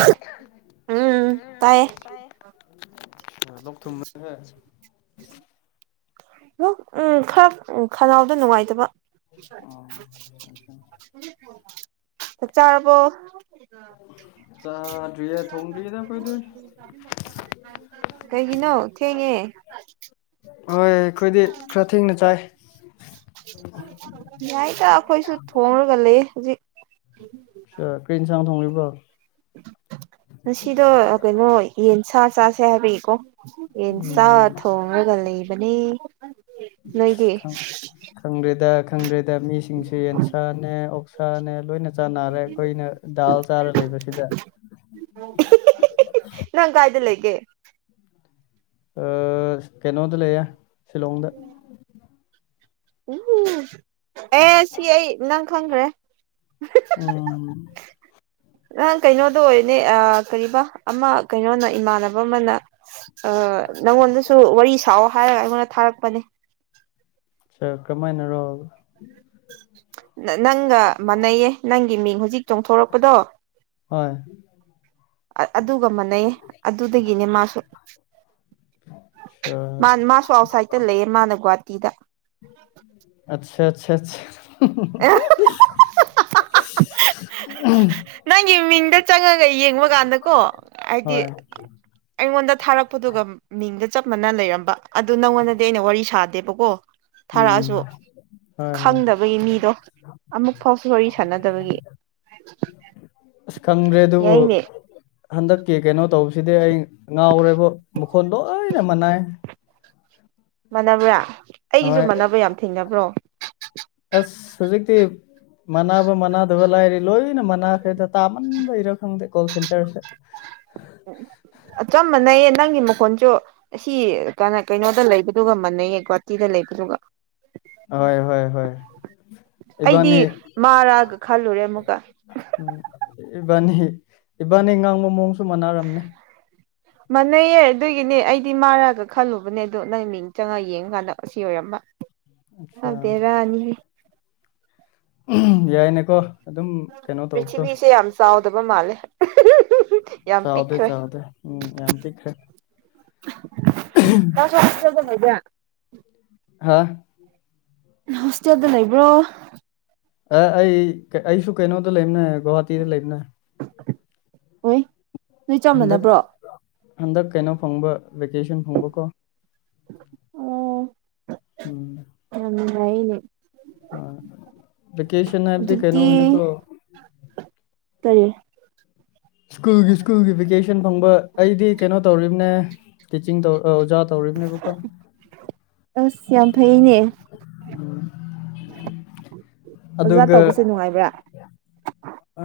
ꯣ ꯎ ꯎꯝ ꯇꯥꯏꯌꯦ ꯑ ꯂ ꯊꯨꯝ ꯎꯝ ꯈꯔ ꯈꯅꯥꯎꯗ ꯅꯨꯡꯉꯥꯏꯇꯕ ꯆꯔꯔꯕꯣ ꯑꯣ [unintelligible] ꯑꯩꯈꯣꯏꯗꯤ ꯀꯩꯒꯤꯅꯧ ꯊꯦꯡꯉꯦ ꯍꯣꯏ ꯑꯩꯈꯣꯏꯗꯤ ꯈꯔ ꯊꯦꯡꯅ ꯆꯥꯏ ꯌꯥꯏꯗ ꯑꯩꯈꯣꯏꯁꯨ ꯊꯣꯡꯉꯔꯒ ꯂꯩ ꯍꯧꯖꯤꯛ ꯀꯔꯤ ꯏꯟꯁꯥꯡ ꯊꯣꯡꯂꯤꯕ꯭ꯔꯣ ꯉꯗ ꯀꯩꯅꯣ ꯌꯦꯟ ꯁꯥ ꯆꯥꯁꯦ ꯍꯥꯏꯕꯤꯏꯀꯣ ꯌꯦꯟ ꯆꯥ ꯎꯝ ꯊꯣꯡꯉꯒ ꯂꯩꯕ ꯑꯅꯤ ꯂꯣꯏꯒꯦ ꯈꯪꯗ꯭ꯔꯦꯗ ꯈꯪꯗ꯭ꯔꯦꯗ ꯃꯤꯁꯤꯡꯁꯦ ꯌꯦꯟꯁꯥꯅꯦ ꯑꯣꯛꯁꯥꯅꯦ ꯂꯣꯏꯅ ꯆ ꯅꯥꯔꯦ ꯑꯩꯈꯣꯏꯅ ꯗꯥꯜ ꯆꯥꯔ ꯂꯩꯕꯁꯤꯗ ꯦ ꯑ ꯀꯩꯅꯣꯗ ꯂꯩꯌꯥ ꯁꯤꯂꯣꯡꯗ ꯎꯝ ꯑꯦ ꯁꯤ ꯑꯩ ꯅꯪ ꯈꯪꯗ꯭ꯔꯦ ꯎꯝ ꯅꯪ ꯀꯩꯅꯣꯗ ꯑꯣꯏꯅꯦ ꯑ ꯀꯕꯥ ꯑꯃ ꯀꯩꯅꯣꯅ ꯏꯃꯥꯟꯅꯕ ꯑꯃꯅ ꯅꯪꯉꯣꯟꯗꯁꯨ ꯋꯥꯔꯤ ꯁꯥꯑꯣ ꯍꯥꯏ ꯑꯩꯉꯣꯟꯗ ꯊꯥꯔꯛꯄꯅꯦ [unintelligible] ꯀꯃꯥꯏꯅ ꯔꯣ ꯅꯪ ꯃꯅꯌꯦꯦ ꯅꯪ ꯏ ꯃꯤ ꯆꯣꯡꯊꯣꯔꯛꯄꯗꯣ ꯍꯣꯏ ꯑꯗꯨꯒ ꯃꯥꯟꯅꯩꯌꯦ ꯑꯗꯨꯗꯒꯤꯅꯦ ꯃꯥꯁꯨ ꯃꯥ ꯁꯥꯔ ꯃꯥꯁꯨ ꯑꯥꯎꯠꯁꯥꯏꯗꯠꯇ ꯂꯩꯌꯦ ꯃꯥꯅ ꯒ ꯑꯆꯥ ꯑꯠꯆꯥ ꯑꯦ [unintelligible] ꯅꯪꯒꯤ ꯃꯤꯡꯗ ꯆꯪꯉꯒ ꯌꯦꯡꯕ ꯀꯥꯟꯗꯀꯣ ꯍꯥꯏꯗꯤ ꯍꯣꯏ ꯑꯩꯉꯣꯟꯗ ꯊꯥꯔꯛꯄꯗꯨꯒ ꯃꯤꯡꯗ ꯆꯞ ꯃꯥꯟꯅ ꯂꯩꯔꯝꯕ ꯑꯗꯨ ꯅꯪꯉꯣꯟꯗꯗꯤ ꯑꯩꯅ ꯋꯥꯔꯤ ꯁꯥꯗꯦꯕꯀꯣ ꯎꯝ ꯊꯥꯔꯛꯑꯁꯨ ꯍꯣꯏ ꯍꯣꯏ ꯈꯪꯗꯕꯒꯤ ꯃꯤꯗꯣ ꯑꯃꯨꯛ ꯐꯥꯎꯁꯨ ꯋꯥꯔꯤ ꯁꯥꯟꯅꯗꯕꯒꯤ ꯑꯁ ꯈꯪ꯭ꯔꯦ ꯑꯗꯨ ꯌꯥꯏꯅꯦ ꯍꯟꯗꯛ ꯀ ꯀꯩꯅꯣ ꯇꯧꯕꯁꯤꯗꯤ ꯑꯩ ꯉꯥꯎꯔꯦꯕ ꯃꯈꯣꯟ ꯂꯣꯏꯅ ꯃꯅꯥꯏ ꯃꯥꯟꯅꯕ꯭ꯔꯥ ꯑꯩꯒꯤꯁꯨ ꯍꯣꯏ ꯃꯥꯟꯅꯕ꯭ꯔꯥ ꯌꯥꯝ ꯊꯦꯡꯅꯕ꯭ꯔꯣ ꯑꯁ ꯍꯧꯖꯤꯛꯇꯤ ꯃꯅꯥꯕ ꯃꯅꯥꯗꯕ ꯂꯥꯏꯔꯤ ꯂꯣꯏꯅ ꯃꯅꯥꯈꯦꯗ ꯇꯥꯃꯟꯕꯣꯏꯔꯥ ꯈꯪꯗꯦ ꯀꯣꯜ ꯁꯦꯟꯇꯔꯁꯦ ꯑ ꯆꯞ ꯃꯥꯟꯅꯩꯌꯦ ꯅꯪꯒꯤ ꯃꯈꯣꯟꯁꯨ ꯑꯁꯤ ꯀ ꯀꯩꯅꯣꯗ ꯂꯩꯕꯗꯨꯒ ꯃꯥꯟꯅꯩꯌꯦ ꯒꯨꯍꯥꯇꯤꯗ ꯂꯩ ꯌꯦꯔꯒ ꯍꯣꯏ ꯍꯣꯏ ꯍ ꯑꯩꯗꯤ ꯃꯥꯔꯛꯑꯒ ꯈꯜꯂꯨꯔꯦ ꯑꯃꯨꯛꯀ ꯎꯝ ꯏꯕꯥꯅꯤ ꯏꯕꯥꯅꯤ ꯉꯥꯡꯕ ꯃꯑꯣꯁꯨ ꯃꯥꯟꯅꯔꯝꯅꯦ ꯃꯥꯟꯅꯩꯌꯦ ꯑꯗꯨꯒꯤꯅꯦ ꯑꯩꯗꯤ ꯃꯥꯔꯛꯑꯒ ꯈꯜꯂꯨꯕꯅꯦ ꯑꯗꯨꯗ ꯅꯪ ꯃꯤꯡ ꯆꯪꯉꯒ ꯌꯦꯡꯀꯥꯟꯗ ꯑꯁꯤ ꯑꯣꯏꯔꯝꯕ ꯑꯠꯆꯥ ꯑꯗꯨꯗꯦ ꯔꯅꯤ ꯎꯝ ꯄ꯭ꯔꯤꯊꯤꯕꯤꯁꯦ ꯌꯥꯝ ꯆꯥꯎꯗꯕ ꯃꯥꯜꯂꯦ ꯌꯥꯝ ꯆꯥꯎꯗꯦ ꯄꯤꯛꯈ꯭ꯔꯦ ꯆꯥꯎꯥꯗꯦ ꯎꯝ ꯌꯥꯝ ꯊꯤꯈ꯭ꯔꯦ ꯇꯁ ꯋꯥ ꯆ ꯑꯗꯨꯗ ꯍꯥꯥ ꯍꯣꯁꯇꯦꯜꯗ ꯂꯩꯕ꯭ꯔꯣ ꯑ ꯑꯩ ꯑꯩꯁꯨ ꯀꯩꯅꯣꯗ ꯂꯩꯕꯅꯦ ꯒꯋꯥꯍꯥꯇꯤꯗ ꯂꯩꯕꯅꯦ ꯍꯣꯏ ꯅꯣꯏ ꯍꯟꯗꯛ ꯆꯝꯅꯅꯕ꯭ꯔꯣ ꯍꯟꯗꯛ ꯀꯩꯅꯣ ꯐꯪꯕ ꯚꯦꯀꯦꯁꯟ ꯐꯪꯕꯀꯣ ꯑꯣ ꯌꯥꯝꯥꯏꯅꯦ ꯂꯦꯀꯦꯁꯟ ꯍꯥꯏꯕꯗꯤ ꯀꯩꯅꯩꯅꯣꯅꯤꯀ꯭ꯔꯣ ꯇꯔꯤꯌꯦ ꯁ꯭ꯀꯨꯜꯒꯤ ꯁ꯭ꯀꯨꯜꯒꯤ ꯚꯦꯀꯦꯁꯟ ꯐꯪꯕ ꯑꯩꯗꯤ ꯀꯩꯅꯣ ꯇꯧꯔꯤꯕꯝꯅꯦ ꯇꯤꯆꯤꯡ ꯇꯧ ꯑꯣꯖꯥ ꯇꯧꯔ ꯅꯦꯕ ꯀꯣ ꯑꯁ ꯌꯥꯝ ꯐꯩꯅꯦ ꯑꯣꯖꯥ ꯑꯗꯨꯒ ꯇꯧꯕꯁꯦ ꯅꯨꯡꯉꯥꯏꯕ꯭ꯔꯥ ꯑ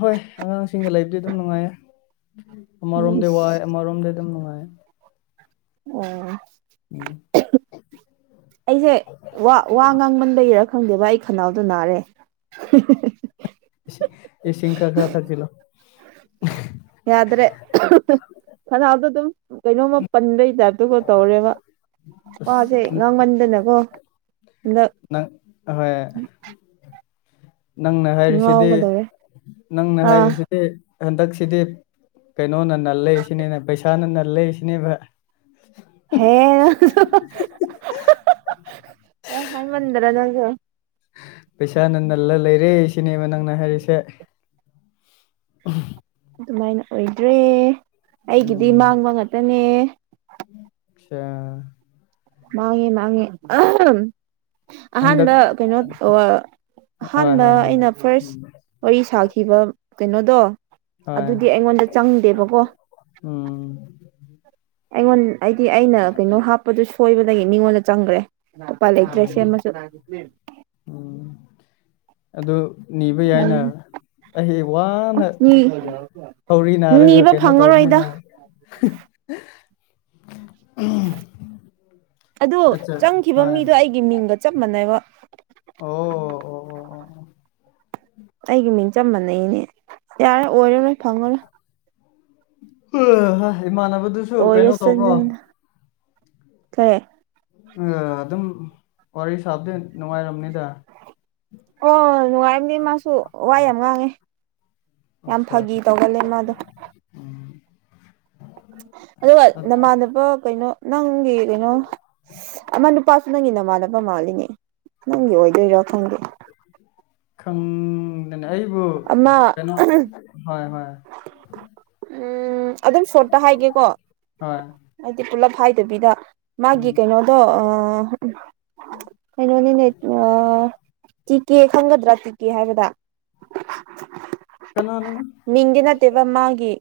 ꯍꯣꯏ ꯑꯉꯥꯡꯁꯤꯡꯒ ꯂꯩꯕꯗꯤ ꯑꯗꯨꯝ ꯅꯨꯡꯉꯥꯏꯌꯦ ꯎꯝ ꯑꯃꯔꯣꯝꯗ ꯋꯥꯏ ꯑꯃꯔꯣꯝꯗ ꯑꯗꯨꯝ ꯅꯨꯡꯉꯥꯏ ꯑꯣ ꯎꯝ ꯑꯩꯁꯦ ꯋꯥ ꯋꯥ ꯉꯥꯡꯃꯟꯗ ꯏꯔ ꯈꯪꯗꯦꯕ ꯑꯩ ꯈꯅꯥꯎꯗꯣ ꯅꯥꯔꯦ ꯁꯤꯈꯥ ꯈꯔ ꯊꯥꯂ ꯌꯥꯗ꯭ꯔꯦ ꯐꯅꯥꯗꯣ ꯑꯗꯨꯝ ꯀꯩꯅꯣꯝꯃ ꯄꯟꯕꯩ ꯗꯗꯨꯒ ꯇꯧꯔꯦꯕ ꯋꯥꯁꯦ ꯑꯁ ꯉꯥꯡꯃꯟꯗꯅꯀꯣ ꯍꯟꯗꯛ ꯅꯪ ꯍꯣꯏ ꯅꯪꯅ ꯍꯥꯏꯔꯤꯁꯤꯗꯤ ꯉꯥꯎꯒꯗꯧꯔꯦ ꯅꯪꯅ ꯑꯥ ꯍꯥꯏꯔꯤꯁꯤꯗꯤ ꯍꯟꯗꯛꯁꯤꯗꯤ ꯅꯣ ꯅꯟꯅꯂ ꯏꯁꯤꯅꯤ ꯅ ꯕꯤꯁꯥ ꯅꯟꯂ ꯏꯁꯤꯅꯤ ꯍꯦ ꯑ ꯍꯅ ꯃꯗꯔ ꯅꯁꯨꯣ ꯄꯩꯁꯥ ꯅꯟꯗꯜꯂ ꯂꯩꯔꯦ ꯁꯤꯅꯦꯃꯥ ꯅꯪꯅ ꯍꯥꯏꯔꯤꯁꯦ ꯑꯗꯨꯃꯥꯏꯅ ꯑꯣꯏꯗ꯭ꯔꯦ ꯑꯩꯒꯤꯗꯤ ꯎꯝ ꯃꯥꯡꯕ ꯉꯥꯛꯇꯅꯦ ꯑꯆꯥ ꯃꯥꯡꯉꯤ ꯃꯥꯡꯉꯤ ꯑ ꯍꯟꯗꯛ ꯑꯍꯥꯟꯕ ꯀꯩꯅꯣ ꯍꯣꯏ ꯑꯍꯥꯟꯕ ꯍꯣꯏ ꯍꯣꯏ ꯑꯩꯅ ꯐꯥꯔꯁ ꯋꯥꯔꯤ ꯁꯥꯈꯤꯕ ꯀꯩꯅꯣꯗꯣ ꯍꯣꯏ ꯑꯗꯨꯗꯤ ꯑꯩꯉꯣꯟꯗ ꯆꯪꯗꯦꯕꯀꯣ ꯎꯝ ꯑꯩꯉꯣꯟ ꯍꯥꯏꯗꯤ ꯑꯩꯅ ꯀꯩꯅꯣ ꯍꯥꯞꯄꯗꯨ ꯁꯣꯏꯕꯗꯒꯤ ꯃꯤꯉꯣꯟꯗ ꯆꯪꯈ꯭ꯔꯦ ꯎꯝ ꯄꯂꯩꯇ꯭ꯔꯁꯤꯃꯁꯨ ꯎꯝ ꯑꯗꯨ ꯅꯤꯕ ꯌꯥꯏꯅ ꯑꯩ ꯋꯥꯅ ꯎꯝ ꯍꯧꯧꯔꯤ ꯅꯥꯔꯒ ꯅꯤꯕ ꯀꯩꯅꯣ ꯐꯪꯉꯔꯣꯏꯗ ꯇꯧꯅꯤꯅ ꯎꯝ ꯑꯗꯨ ꯆꯪꯈꯤꯕ ꯃꯤꯗꯣ ꯑꯩꯒꯤ ꯃꯤꯡꯒ ꯆꯞ ꯃꯥꯟꯅꯦꯕ ꯑꯣ ꯑꯣ ꯑꯣ ꯑꯣ ꯑꯩꯒꯤ ꯃꯤꯡ ꯆꯝꯕꯅꯩꯅꯦ ꯌꯥꯔꯦ ꯑꯣꯏꯔꯣ ꯂꯣꯏ ꯐꯪꯉꯔꯣꯏ ꯎ ꯍꯣꯏ ꯏꯃꯥꯟꯅꯕꯗꯨꯁꯨ ꯀꯩꯅꯣ ꯇꯧꯕ꯭ꯔꯣ ꯈꯔꯦ ꯑ ꯑꯗꯨꯝ ꯋꯥꯔꯤ ꯁꯥꯕꯗꯤ ꯅꯨꯡꯉꯥꯏꯔꯝꯅꯤ ꯑꯣ ꯅꯨꯡꯉꯥꯏꯔꯝꯅꯤ ꯃꯥꯁꯨ ꯋꯥ ꯌꯥꯝ ꯉꯥꯡꯉꯦ ꯌꯥꯝ ꯑꯆꯥ ꯐꯥꯒꯤ ꯇꯧꯒꯜꯂꯦ ꯃꯥꯗꯣ ꯎꯝ ꯑꯗꯨꯒ ꯅꯃꯥꯟꯅꯕ ꯀꯩꯅꯣ ꯅꯪꯒꯤ ꯀꯩꯅꯣ ꯑꯃ ꯅꯨꯄꯥ ꯅꯪꯒꯤ ꯅꯃꯥꯟꯅꯕ ꯃꯥꯜꯂꯤꯅꯦ ꯅꯪꯒꯤ ꯑꯣꯏꯗꯣꯏꯔꯣ ꯈꯪꯒꯤꯦ ꯈꯪꯗꯅꯦ ꯑꯩꯕꯨ ꯑꯃ ꯀꯩꯅꯣ ꯍꯣꯏ ꯍꯣꯏ ꯎꯝ ꯑꯗꯨꯝ ꯁꯣꯔꯠꯇ ꯍꯥꯏꯒꯦꯀꯣ ꯍꯣꯏ ꯍꯥꯏꯗꯤ ꯄꯨꯂꯞ ꯍꯥꯏꯗꯕꯤꯗ ꯃꯥꯒꯤ ꯎꯝ ꯀꯩꯅꯣꯗꯣ ꯀꯩꯅꯣꯅꯤꯅꯦ ꯆꯤꯀꯦ ꯈꯪꯒꯗ꯭ꯔꯥ ꯇꯤꯀꯦ ꯍꯥꯏꯕꯗ ꯀꯅꯥꯅꯦ ꯃꯤꯡꯗꯤ ꯅꯠꯇꯦꯕ ꯃꯥꯒꯤ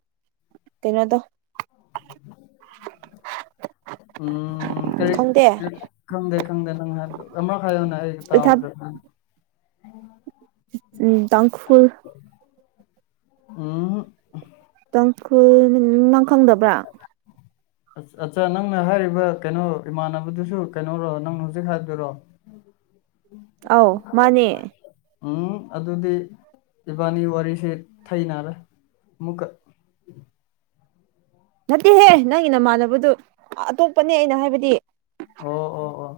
ꯀꯩꯅꯣꯗꯣ ꯎꯝ ꯀꯔꯤ ꯈꯪꯗꯦ ꯈꯪꯗꯦ ꯈꯪꯗꯦꯪ ꯑꯃ ꯈꯥꯏꯣꯅꯦ ꯑꯩ ꯄ꯭ꯔꯤꯊꯥꯞ ꯇꯥꯎ꯭ꯔ ꯎꯝ ꯗꯪ ꯐꯜ ꯎꯝ ꯈꯜ ꯈꯪꯗꯕ꯭ꯔꯥ ꯑꯠꯆꯥ ꯅꯪꯅ ꯍꯥꯏꯔꯤꯕ ꯀꯩꯅꯣ ꯏꯃꯥꯟꯅꯕꯗꯨꯁꯨ ꯀꯩꯅꯔꯣ ꯅꯪꯅ ꯍꯧꯖꯤꯛ ꯍꯥꯏꯗꯔꯣ ꯎꯝ ꯑꯥꯎ ꯃꯥꯅꯦ ꯎꯝ ꯑꯗꯨꯗꯤ ꯏꯕꯥꯅꯤ ꯋꯥꯔꯤꯁꯤ ꯊꯅꯔꯦ ꯃꯨꯛꯀ ꯅꯠꯇꯦꯍꯦ ꯅꯪꯒꯤ ꯅꯃꯥꯟꯅꯕꯗꯨ ꯑꯇꯣꯞꯄꯅꯦ ꯑꯩꯅ ꯍꯥꯏꯕꯗꯤ ꯑꯣ ꯑꯣ ꯑꯣ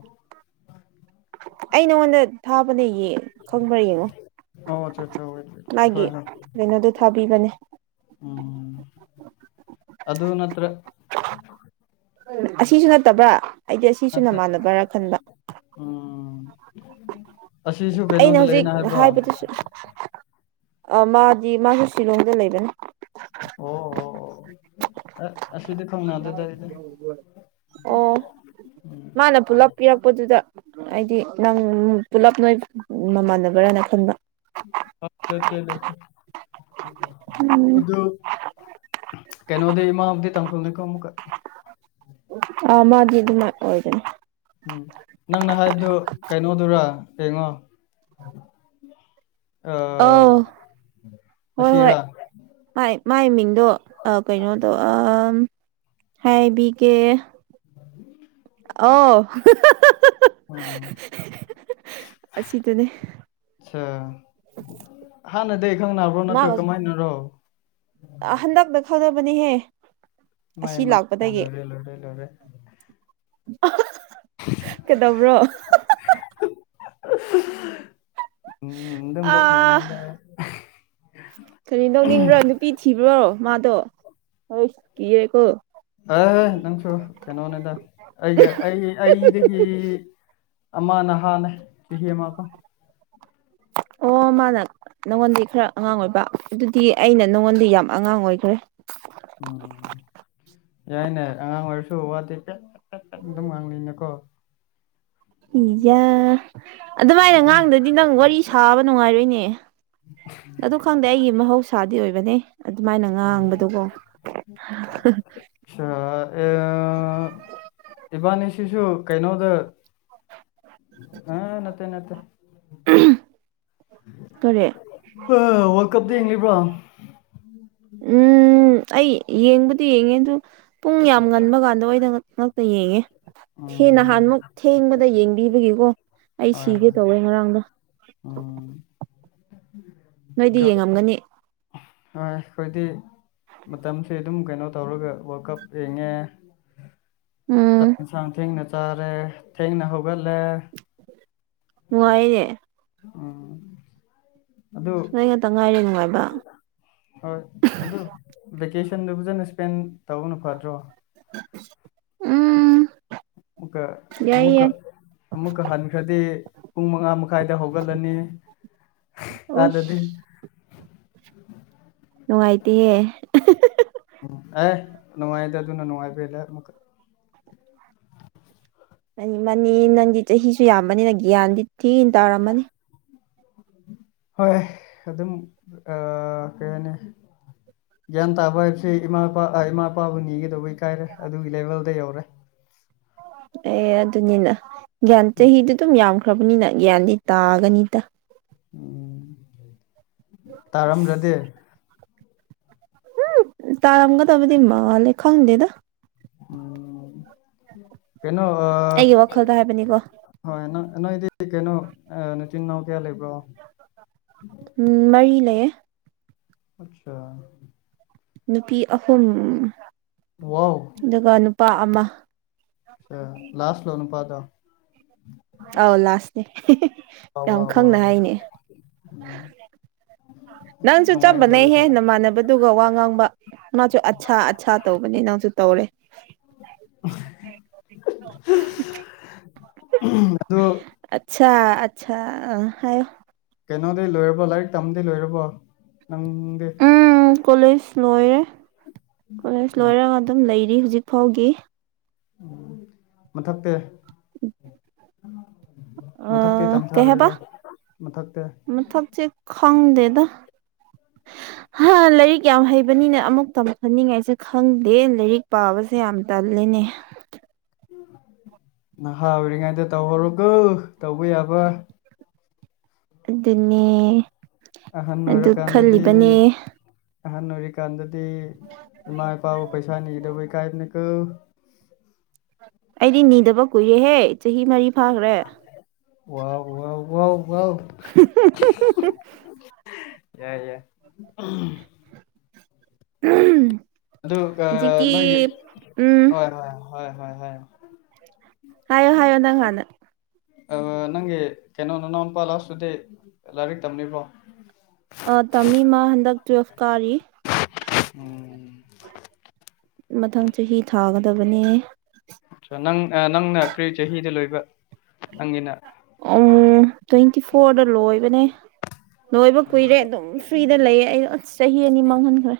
ꯑꯩ ꯅꯉꯣꯟꯗ ꯊꯥꯕꯅꯦ ꯈꯪꯕ꯭ꯔꯥ ꯌꯦꯡꯉꯣ ꯑꯣ ꯑ ꯑꯆꯥ ꯍ ꯃꯥꯒꯤ ꯍ ꯀꯩꯅꯣꯗꯣ ꯊꯥꯕꯤꯕꯅꯦ ꯎꯝ ꯑꯗꯨꯗ ꯅꯠꯇ꯭ꯔ ꯑꯁꯤꯁꯨ ꯅꯠꯇꯕ꯭ꯔꯥ ꯑꯩꯗꯤ ꯑꯁꯤꯁꯨ ꯅꯠꯇ꯭ꯔ ꯅꯃꯥꯟꯅꯕ꯭ꯔ꯭ꯔꯥ ꯈꯟꯕ ꯎꯝ ꯑꯁꯤꯁꯨ ꯑꯩꯅ ꯀꯩꯅꯣꯗ ꯍꯧꯖꯤꯛ ꯂꯩꯅ ꯍꯥꯏꯕ꯭ꯔꯣ ꯑꯣ ꯍꯥꯏꯕꯗꯨꯁꯨ ꯃꯥꯗꯤ ꯃꯥꯁꯨ ꯁꯤꯂꯣꯡꯗ ꯂꯩꯕꯅꯦ ꯑ ꯑ ꯑꯣ ꯃꯥꯅ ꯄꯨꯂꯞ ꯄꯤꯔꯛꯄꯗꯨꯗ ꯍꯥꯏꯗꯤ ꯅꯪ ꯄꯨꯜꯂꯞ ꯅꯣꯏ ꯃꯃꯥꯟꯅꯕ꯭ꯔꯅ ꯈꯟꯕ ꯑꯁ ꯆꯦ ꯎꯝ ꯀꯩꯅꯩꯅꯣꯗꯤ ꯏꯃꯗꯤ ꯇꯥꯡꯈꯣꯟꯅꯤ ꯀꯃ ꯀ ꯑꯥ ꯃꯥꯗꯤ ꯑꯗꯨꯃꯥꯏ ꯑꯣꯏꯗꯅꯤ ꯎꯝ ꯅꯪꯅ ꯍꯥꯏꯕꯗꯨ ꯀꯩꯅꯣꯗꯨꯔ ꯌꯦꯡꯉꯣ ꯑꯧ ꯍꯣꯏ ꯑꯁꯤ ꯍꯣꯏ ꯏꯔꯥ ꯃꯥꯏ ꯃꯥꯏ ꯃꯤꯡꯗꯣ ꯀꯩꯅꯣ ꯇꯧ ꯑ ꯍꯥꯏꯕꯤꯒꯦ ꯑ ꯎꯝ ꯑꯁꯤꯗꯨꯅꯦ ꯑꯆꯥ ꯍꯥꯟꯅꯗꯒꯤ ꯑꯩ ꯈꯪꯅꯅꯕ꯭ꯔꯣ ꯅꯠꯇ꯭ꯔꯣ ꯃꯥꯒꯁꯨ ꯀꯃꯥꯏꯅꯔꯣ ꯍꯟꯗꯛꯇ ꯈꯪꯗꯕꯅꯤꯍꯦ ꯃꯥꯏꯥꯏ ꯂꯦ ꯂꯦ ꯂꯔꯦ ꯀꯩꯗꯧꯕ꯭ꯔꯣ ꯎꯝ ꯑꯥ ꯑꯗꯨꯝꯖꯣꯛꯅꯦꯅꯗ ꯀꯔꯤ ꯅꯧꯅꯤꯡꯕ꯭ꯔꯥ ꯅꯨꯄꯤ ꯊꯤꯕ꯭ꯔꯣ ꯃꯥꯗꯣ ꯍꯣꯏ ꯀꯤꯔꯦꯀꯣ ꯑꯦꯍꯦ ꯅꯪꯁꯨ ꯀꯩꯅꯣꯅꯤꯗ ꯑꯩꯒ ꯑꯩ ꯑꯩꯗꯒꯤ ꯑꯃ ꯅꯍꯥꯟꯅꯦ ꯆꯍꯤ ꯑꯃꯀꯣ ꯑꯣ ꯃꯥꯅ ꯅꯪꯉꯣꯟꯗꯤꯩ ꯈꯔ ꯑꯉꯥꯡ ꯑꯣꯏꯕ ꯑꯗꯨꯗꯤ ꯑꯩꯅ ꯅꯪꯉꯣꯟꯗꯤ ꯌꯥꯝ ꯑꯉꯥꯡ ꯑꯣꯏꯈ꯭ꯔꯦ ꯎꯝ ꯌꯥꯏꯅꯦ ꯑꯉꯥꯡ ꯑꯣꯏꯔꯁꯨ ꯋꯥꯗꯦ ꯄ ꯄ ꯑꯗꯨꯝ ꯉꯥꯡꯂꯤꯅꯦꯀꯣ ꯏꯤꯖ ꯑꯗꯨꯃꯥꯏꯅ ꯉꯉꯥꯡꯗꯗꯤ ꯅꯪ ꯋꯥꯔꯤ ꯁꯥꯕ ꯅꯨꯡꯉꯥꯏꯔꯣꯏꯅꯦ ꯑꯗꯨ ꯈꯪꯗꯦ ꯑꯩꯒꯤ ꯃꯍꯧꯁꯥꯗꯤ ꯑꯣꯏꯕꯅꯦ ꯑꯗꯨꯃꯥꯏꯅ ꯉꯥꯡꯕꯗꯨꯀꯣ ꯑꯆꯥ ꯑ ꯏꯕꯥꯅꯤ ꯁꯤꯁꯨ ꯀꯩꯅꯣꯗ ꯑ ꯅꯠꯇꯦ ꯅꯠꯇꯦ [inaudible] ꯀꯔꯤ ꯑ ꯋꯥꯔꯜ ꯀꯞꯗ ꯄ꯭ꯔꯥ ꯎꯝ ꯑꯩ ꯌꯦꯡꯕꯗꯤ ꯌꯦꯡꯉꯦ ꯑꯗꯨ ꯄꯨꯡ ꯌꯥꯝ ꯉꯟꯕ ꯀꯥꯟꯗ ꯑꯣꯏꯅ ꯌꯦꯌꯦꯦ ꯊꯦ ꯎꯝ ꯅꯍꯥꯟꯃꯨꯛ ꯊꯦꯡꯕꯗ ꯌꯦꯡꯕꯤꯕꯒꯤꯀꯣ ꯑꯩ ꯍꯣꯏ ꯁꯤꯒꯦ ꯍꯣꯏ ꯇꯧꯋꯦ ꯉꯔꯥꯡꯗꯣ [inaudible] ꯎꯝ ꯅꯣꯏꯗꯤ ꯀ- ꯌꯦꯡꯉꯝꯒꯅꯤ ꯍꯣꯏ ꯑꯩꯈꯣꯏꯗꯤ ꯃꯇꯝꯁꯤ ꯑꯗꯨꯝ ꯀꯩꯅꯣ ꯇꯧꯔꯒ ꯋꯥꯔ ꯀꯞ ꯌꯦꯡꯉꯦ ꯎꯝ ꯆꯁꯥꯡ ꯊꯦꯡꯅ ꯇꯔꯦ ꯏ ꯊꯦꯡꯅ ꯍꯒꯂ ꯅꯨꯡꯉꯥꯏꯅꯦꯦ ꯑꯗꯨ ꯅ ꯈꯛꯇ ꯉꯥꯏꯔꯤꯦ ꯅꯨꯡꯉꯥꯏꯕ ꯍꯣꯏ ꯑꯗꯨ ꯚꯦꯀꯦꯁꯟꯗꯨ ꯐꯖꯅ ꯏꯁꯄꯦꯟ ꯇꯧꯕꯅ ꯐꯠꯇ꯭ꯔꯣ ꯎꯝ ꯌꯥꯏ ꯀꯃꯨꯀ ꯌꯥꯏ ꯑꯃꯨꯛꯀ ꯍꯟꯈ꯭ꯔꯗꯤ ꯄꯨꯡ ꯃꯉꯥ ꯃꯈꯥꯏꯗ ꯍꯧꯒꯠꯂꯅꯤ ꯑꯗꯗꯤ ꯎꯁ ꯅꯨꯡꯥꯏꯇꯍꯦ ꯎꯝ ꯑꯦ ꯅꯨꯡꯉꯥꯏꯗꯦ ꯑꯗꯨꯅ ꯅꯨꯡꯉꯥꯏꯕꯦꯜꯂꯦ ꯑꯃꯨꯛꯀ ꯃꯅꯤ ꯅꯪꯗꯤ ꯆꯍꯤꯁꯨ ꯌꯥꯝꯕꯅꯤꯅ ꯒ꯭ꯌꯥꯟꯗꯤ ꯊꯤꯅ ꯇꯧꯔꯝꯃꯅꯤ ꯍꯣꯏ ꯑꯗꯨꯝ ꯑ ꯀꯩ ꯍꯥꯏꯅꯤ ꯒ꯭ꯌꯥꯟ ꯇꯥꯕ ꯍꯥꯏꯕꯁꯤ ꯏꯃꯥꯄꯥ ꯏꯃꯥ ꯏꯄꯥꯕꯨ ꯅꯤꯒꯗꯧꯕꯩ ꯀꯥꯏꯔꯦ ꯑꯗꯨꯒꯤ ꯂꯦꯚꯦꯜꯗ ꯌꯧꯔꯦ ꯎ ꯑꯦ ꯑꯗꯨꯅꯤꯅ ꯒ꯭ꯌꯥꯟ ꯆꯍꯤꯗ ꯑꯗꯨꯝ ꯌꯥꯝꯈ꯭ꯔꯕꯅꯤꯅ ꯒ꯭ꯌꯥꯅꯤ ꯇꯥꯒꯅꯤꯗ ꯎꯝ ꯇꯥꯔꯝꯗ꯭ꯔꯗꯤ ꯎ ꯇꯥꯔꯪꯒ ꯇꯕꯗꯤ ꯃꯥ ꯂꯦ ꯈꯥ ꯍꯗꯦꯗ ꯎ ꯀꯩꯅꯣ ꯑ ꯑꯩꯒꯤ ꯋꯥꯈꯜꯗ ꯍꯥꯏꯕꯅꯤꯀꯣ ꯍꯅ ꯅꯣꯏꯗꯤ ꯀꯩꯅꯣ ꯅꯨꯡꯇꯤꯟ ꯅꯥꯎ ꯀꯌꯥ ꯂꯩꯕ꯭ꯔꯣ ꯀ ꯑꯆꯥ ꯅꯨꯄꯤ ꯑꯍꯨꯝ ꯋꯥꯎ ꯑꯗꯨꯒ ꯅꯨꯄꯥ ꯑꯃ ꯂꯥꯁ ꯂꯅ ꯄꯥꯇꯣ ꯑꯧ ꯂꯥꯁꯅꯦ ꯌꯥꯝ ꯈꯪꯅ ꯑ ꯍꯥꯏꯅꯦ ꯑ ꯎꯝ ꯅꯪꯁꯨ ꯆꯞꯄꯅꯦꯩ ꯅꯨꯡꯉꯥꯏꯗꯧꯔꯦꯗ ꯍꯦꯟꯅ ꯃꯥꯟꯅꯕꯗꯨꯒ ꯋꯥ ꯉꯥꯡꯕ ꯅꯁꯨ ꯑꯆꯥꯥ ꯑꯠꯆꯥ ꯇꯧꯕꯅꯦ ꯅꯪꯁꯨ ꯇꯧꯔꯦ ꯑꯗꯣ ꯑ ꯑꯆꯥ ꯍꯥꯏ ꯀꯩꯅꯣꯗꯤ ꯂꯣꯏꯔꯕꯣ ꯂꯥꯏꯔꯤꯛ ꯇꯝꯕꯗꯤ ꯂꯣꯏꯔꯕꯣ ꯅꯪꯗꯤ ꯎꯝ ꯀꯣꯂꯦꯖ ꯂꯣꯏꯔꯦ ꯀꯣꯂꯦꯖ ꯂꯣꯏꯔꯒ ꯑꯗꯨꯝ ꯂꯩꯔꯤ ꯍꯧꯖꯤꯛ ꯐꯥꯎꯒꯤ ꯎ ꯃꯊꯛꯇ ꯀꯩ ꯍꯥꯏꯕꯥ ꯃꯊꯛꯇꯤ ꯃꯊꯛ ꯆꯦꯛ ꯈꯪ ꯗꯦꯗ ꯍꯥ ꯂꯥꯏꯔꯤꯛ ꯌꯥꯝ ꯍꯩꯕꯅꯤꯅ ꯑꯃꯨꯛ ꯇꯝꯍꯟꯅꯤꯡꯉꯥꯏꯁꯦ ꯈꯪꯗꯦ ꯂꯥꯏꯔꯤꯛ ꯄꯥꯕ ꯁ ꯌꯥꯝ ꯇꯜꯂꯤꯅꯦ ꯅꯍꯥ ꯑꯣꯏꯔꯤꯉꯩꯗ ꯇꯧꯍꯧꯔꯣꯒ ꯇꯧꯕ ꯌꯥꯕ ꯑꯗꯨꯅꯦ ꯑꯍꯟ ꯑꯗꯨ ꯈꯜꯂꯤꯕꯅꯦ ꯑꯣꯏꯔꯀꯥꯟꯗꯗꯤ ꯑꯍꯟ ꯑꯣꯏꯔꯤꯀꯥꯟꯗꯗꯤ ꯏꯃꯥ ꯏꯄꯥꯕꯨ ꯄꯩꯁꯥ ꯅꯤꯗꯕ ꯏ ꯀꯥꯏꯕꯅ ꯀ ꯑꯩꯗꯤ ꯅꯤꯗꯕ ꯀꯨꯏꯔꯦꯍꯦ ꯆꯍꯤ ꯃꯔꯤ ꯐꯥꯈ꯭ꯔꯦ ꯋꯥꯎ ꯋꯥꯎ ꯋꯥꯎ ꯋꯥꯎ ꯌꯥꯏ ꯌꯥꯏ [unintelligible] ꯑꯗꯨ ꯍꯧꯖꯤꯛꯇꯤ ꯅꯣꯏꯒꯤ ꯎꯝ ꯍꯣꯏ ꯍꯣꯏ ꯍꯣꯏ ꯍꯣꯏ ꯍꯣꯏ ꯍꯥꯏꯌꯣ ꯍꯥꯏꯌꯣ ꯅꯪ ꯀꯥꯟꯅ ꯅꯪꯒꯤ ꯀꯩꯅꯣ ꯅꯅꯥꯎ ꯅꯨꯨꯄꯥ ꯂꯥꯁ ꯇꯨꯗꯗꯤ ꯂꯥꯏꯔꯤꯛ ꯇꯝꯕꯣ ꯇꯥꯝꯃꯤꯃ ꯍꯟꯗꯛ ꯇꯨꯋꯜꯐ ꯀꯥꯔꯤ [unintelligible] ꯃꯊꯪ ꯆꯍꯤ ꯊꯥꯒꯗꯕꯅꯤ ꯑꯠꯆꯥ ꯅꯪ ꯅꯪꯅ ꯀꯔꯤ ꯆꯍꯤꯗ ꯂꯣꯏꯕ ꯅꯪꯒꯤꯅ ꯎ ꯇ꯭ꯋꯦꯟꯇꯤ ꯐꯣꯔꯗ ꯂꯣꯏꯕꯅꯦ ꯅꯣꯏꯕ ꯀꯨꯏꯔꯦ ꯑꯗꯨꯝ ꯐ꯭ꯔꯤꯗ ꯂꯩꯌꯦ ꯑꯩ ꯑꯁ ꯆꯍꯤ ꯑꯅꯤ ꯃꯥꯡꯍꯟꯈ꯭ꯔꯦ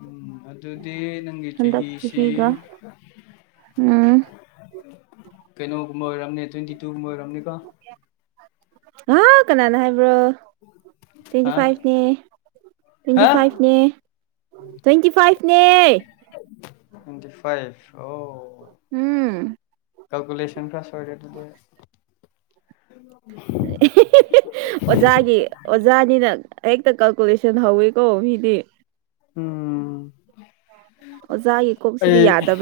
ꯎꯝ ꯑꯗꯨꯗꯤ ꯅꯪꯒꯤ ꯍꯟꯗꯛ ꯆꯍꯤꯁꯤ ꯆꯍꯤꯒ ꯎꯝ ꯀꯩꯅꯣꯒꯨꯝꯕ ꯑꯣꯏꯔꯝꯅꯦ ꯇ꯭ꯋꯦꯟꯇꯤ ꯇꯨꯒꯨꯝꯕ ꯑꯣꯏꯔꯝꯅꯤꯀꯣ ꯍꯥ ꯀꯅꯥꯅ ꯍꯥꯏꯕ꯭ꯔꯣ ꯇ꯭ꯋꯦꯟꯇꯤ ꯍꯥ ꯐꯥꯏꯚꯅꯦ ꯇ꯭ꯋꯦꯟꯇꯤ ꯍꯥ ꯐꯥꯏꯚꯅꯦ ꯇ꯭ꯋꯦꯟꯇꯤ ꯐꯥꯏꯚ [unintelligible] ꯇꯋꯦꯟꯇꯤ ꯐꯥꯏꯚ ꯑꯣ ꯎꯝ ꯀꯜꯀꯨꯂꯦꯁꯟ ꯈ ꯁꯣꯏꯔꯗꯤ ꯑꯣꯖꯥꯒꯤ ꯑꯣꯖꯥꯅꯤꯅ ꯍꯦꯛꯇ ꯀꯂꯦꯁꯟ ꯍꯧꯋꯦꯀꯣ ꯃꯤꯗꯤ ꯎꯝ ꯑꯣꯖꯥꯒꯤꯀꯣꯛ ꯁꯤꯗꯤ ꯑꯩ ꯌꯥꯗꯕ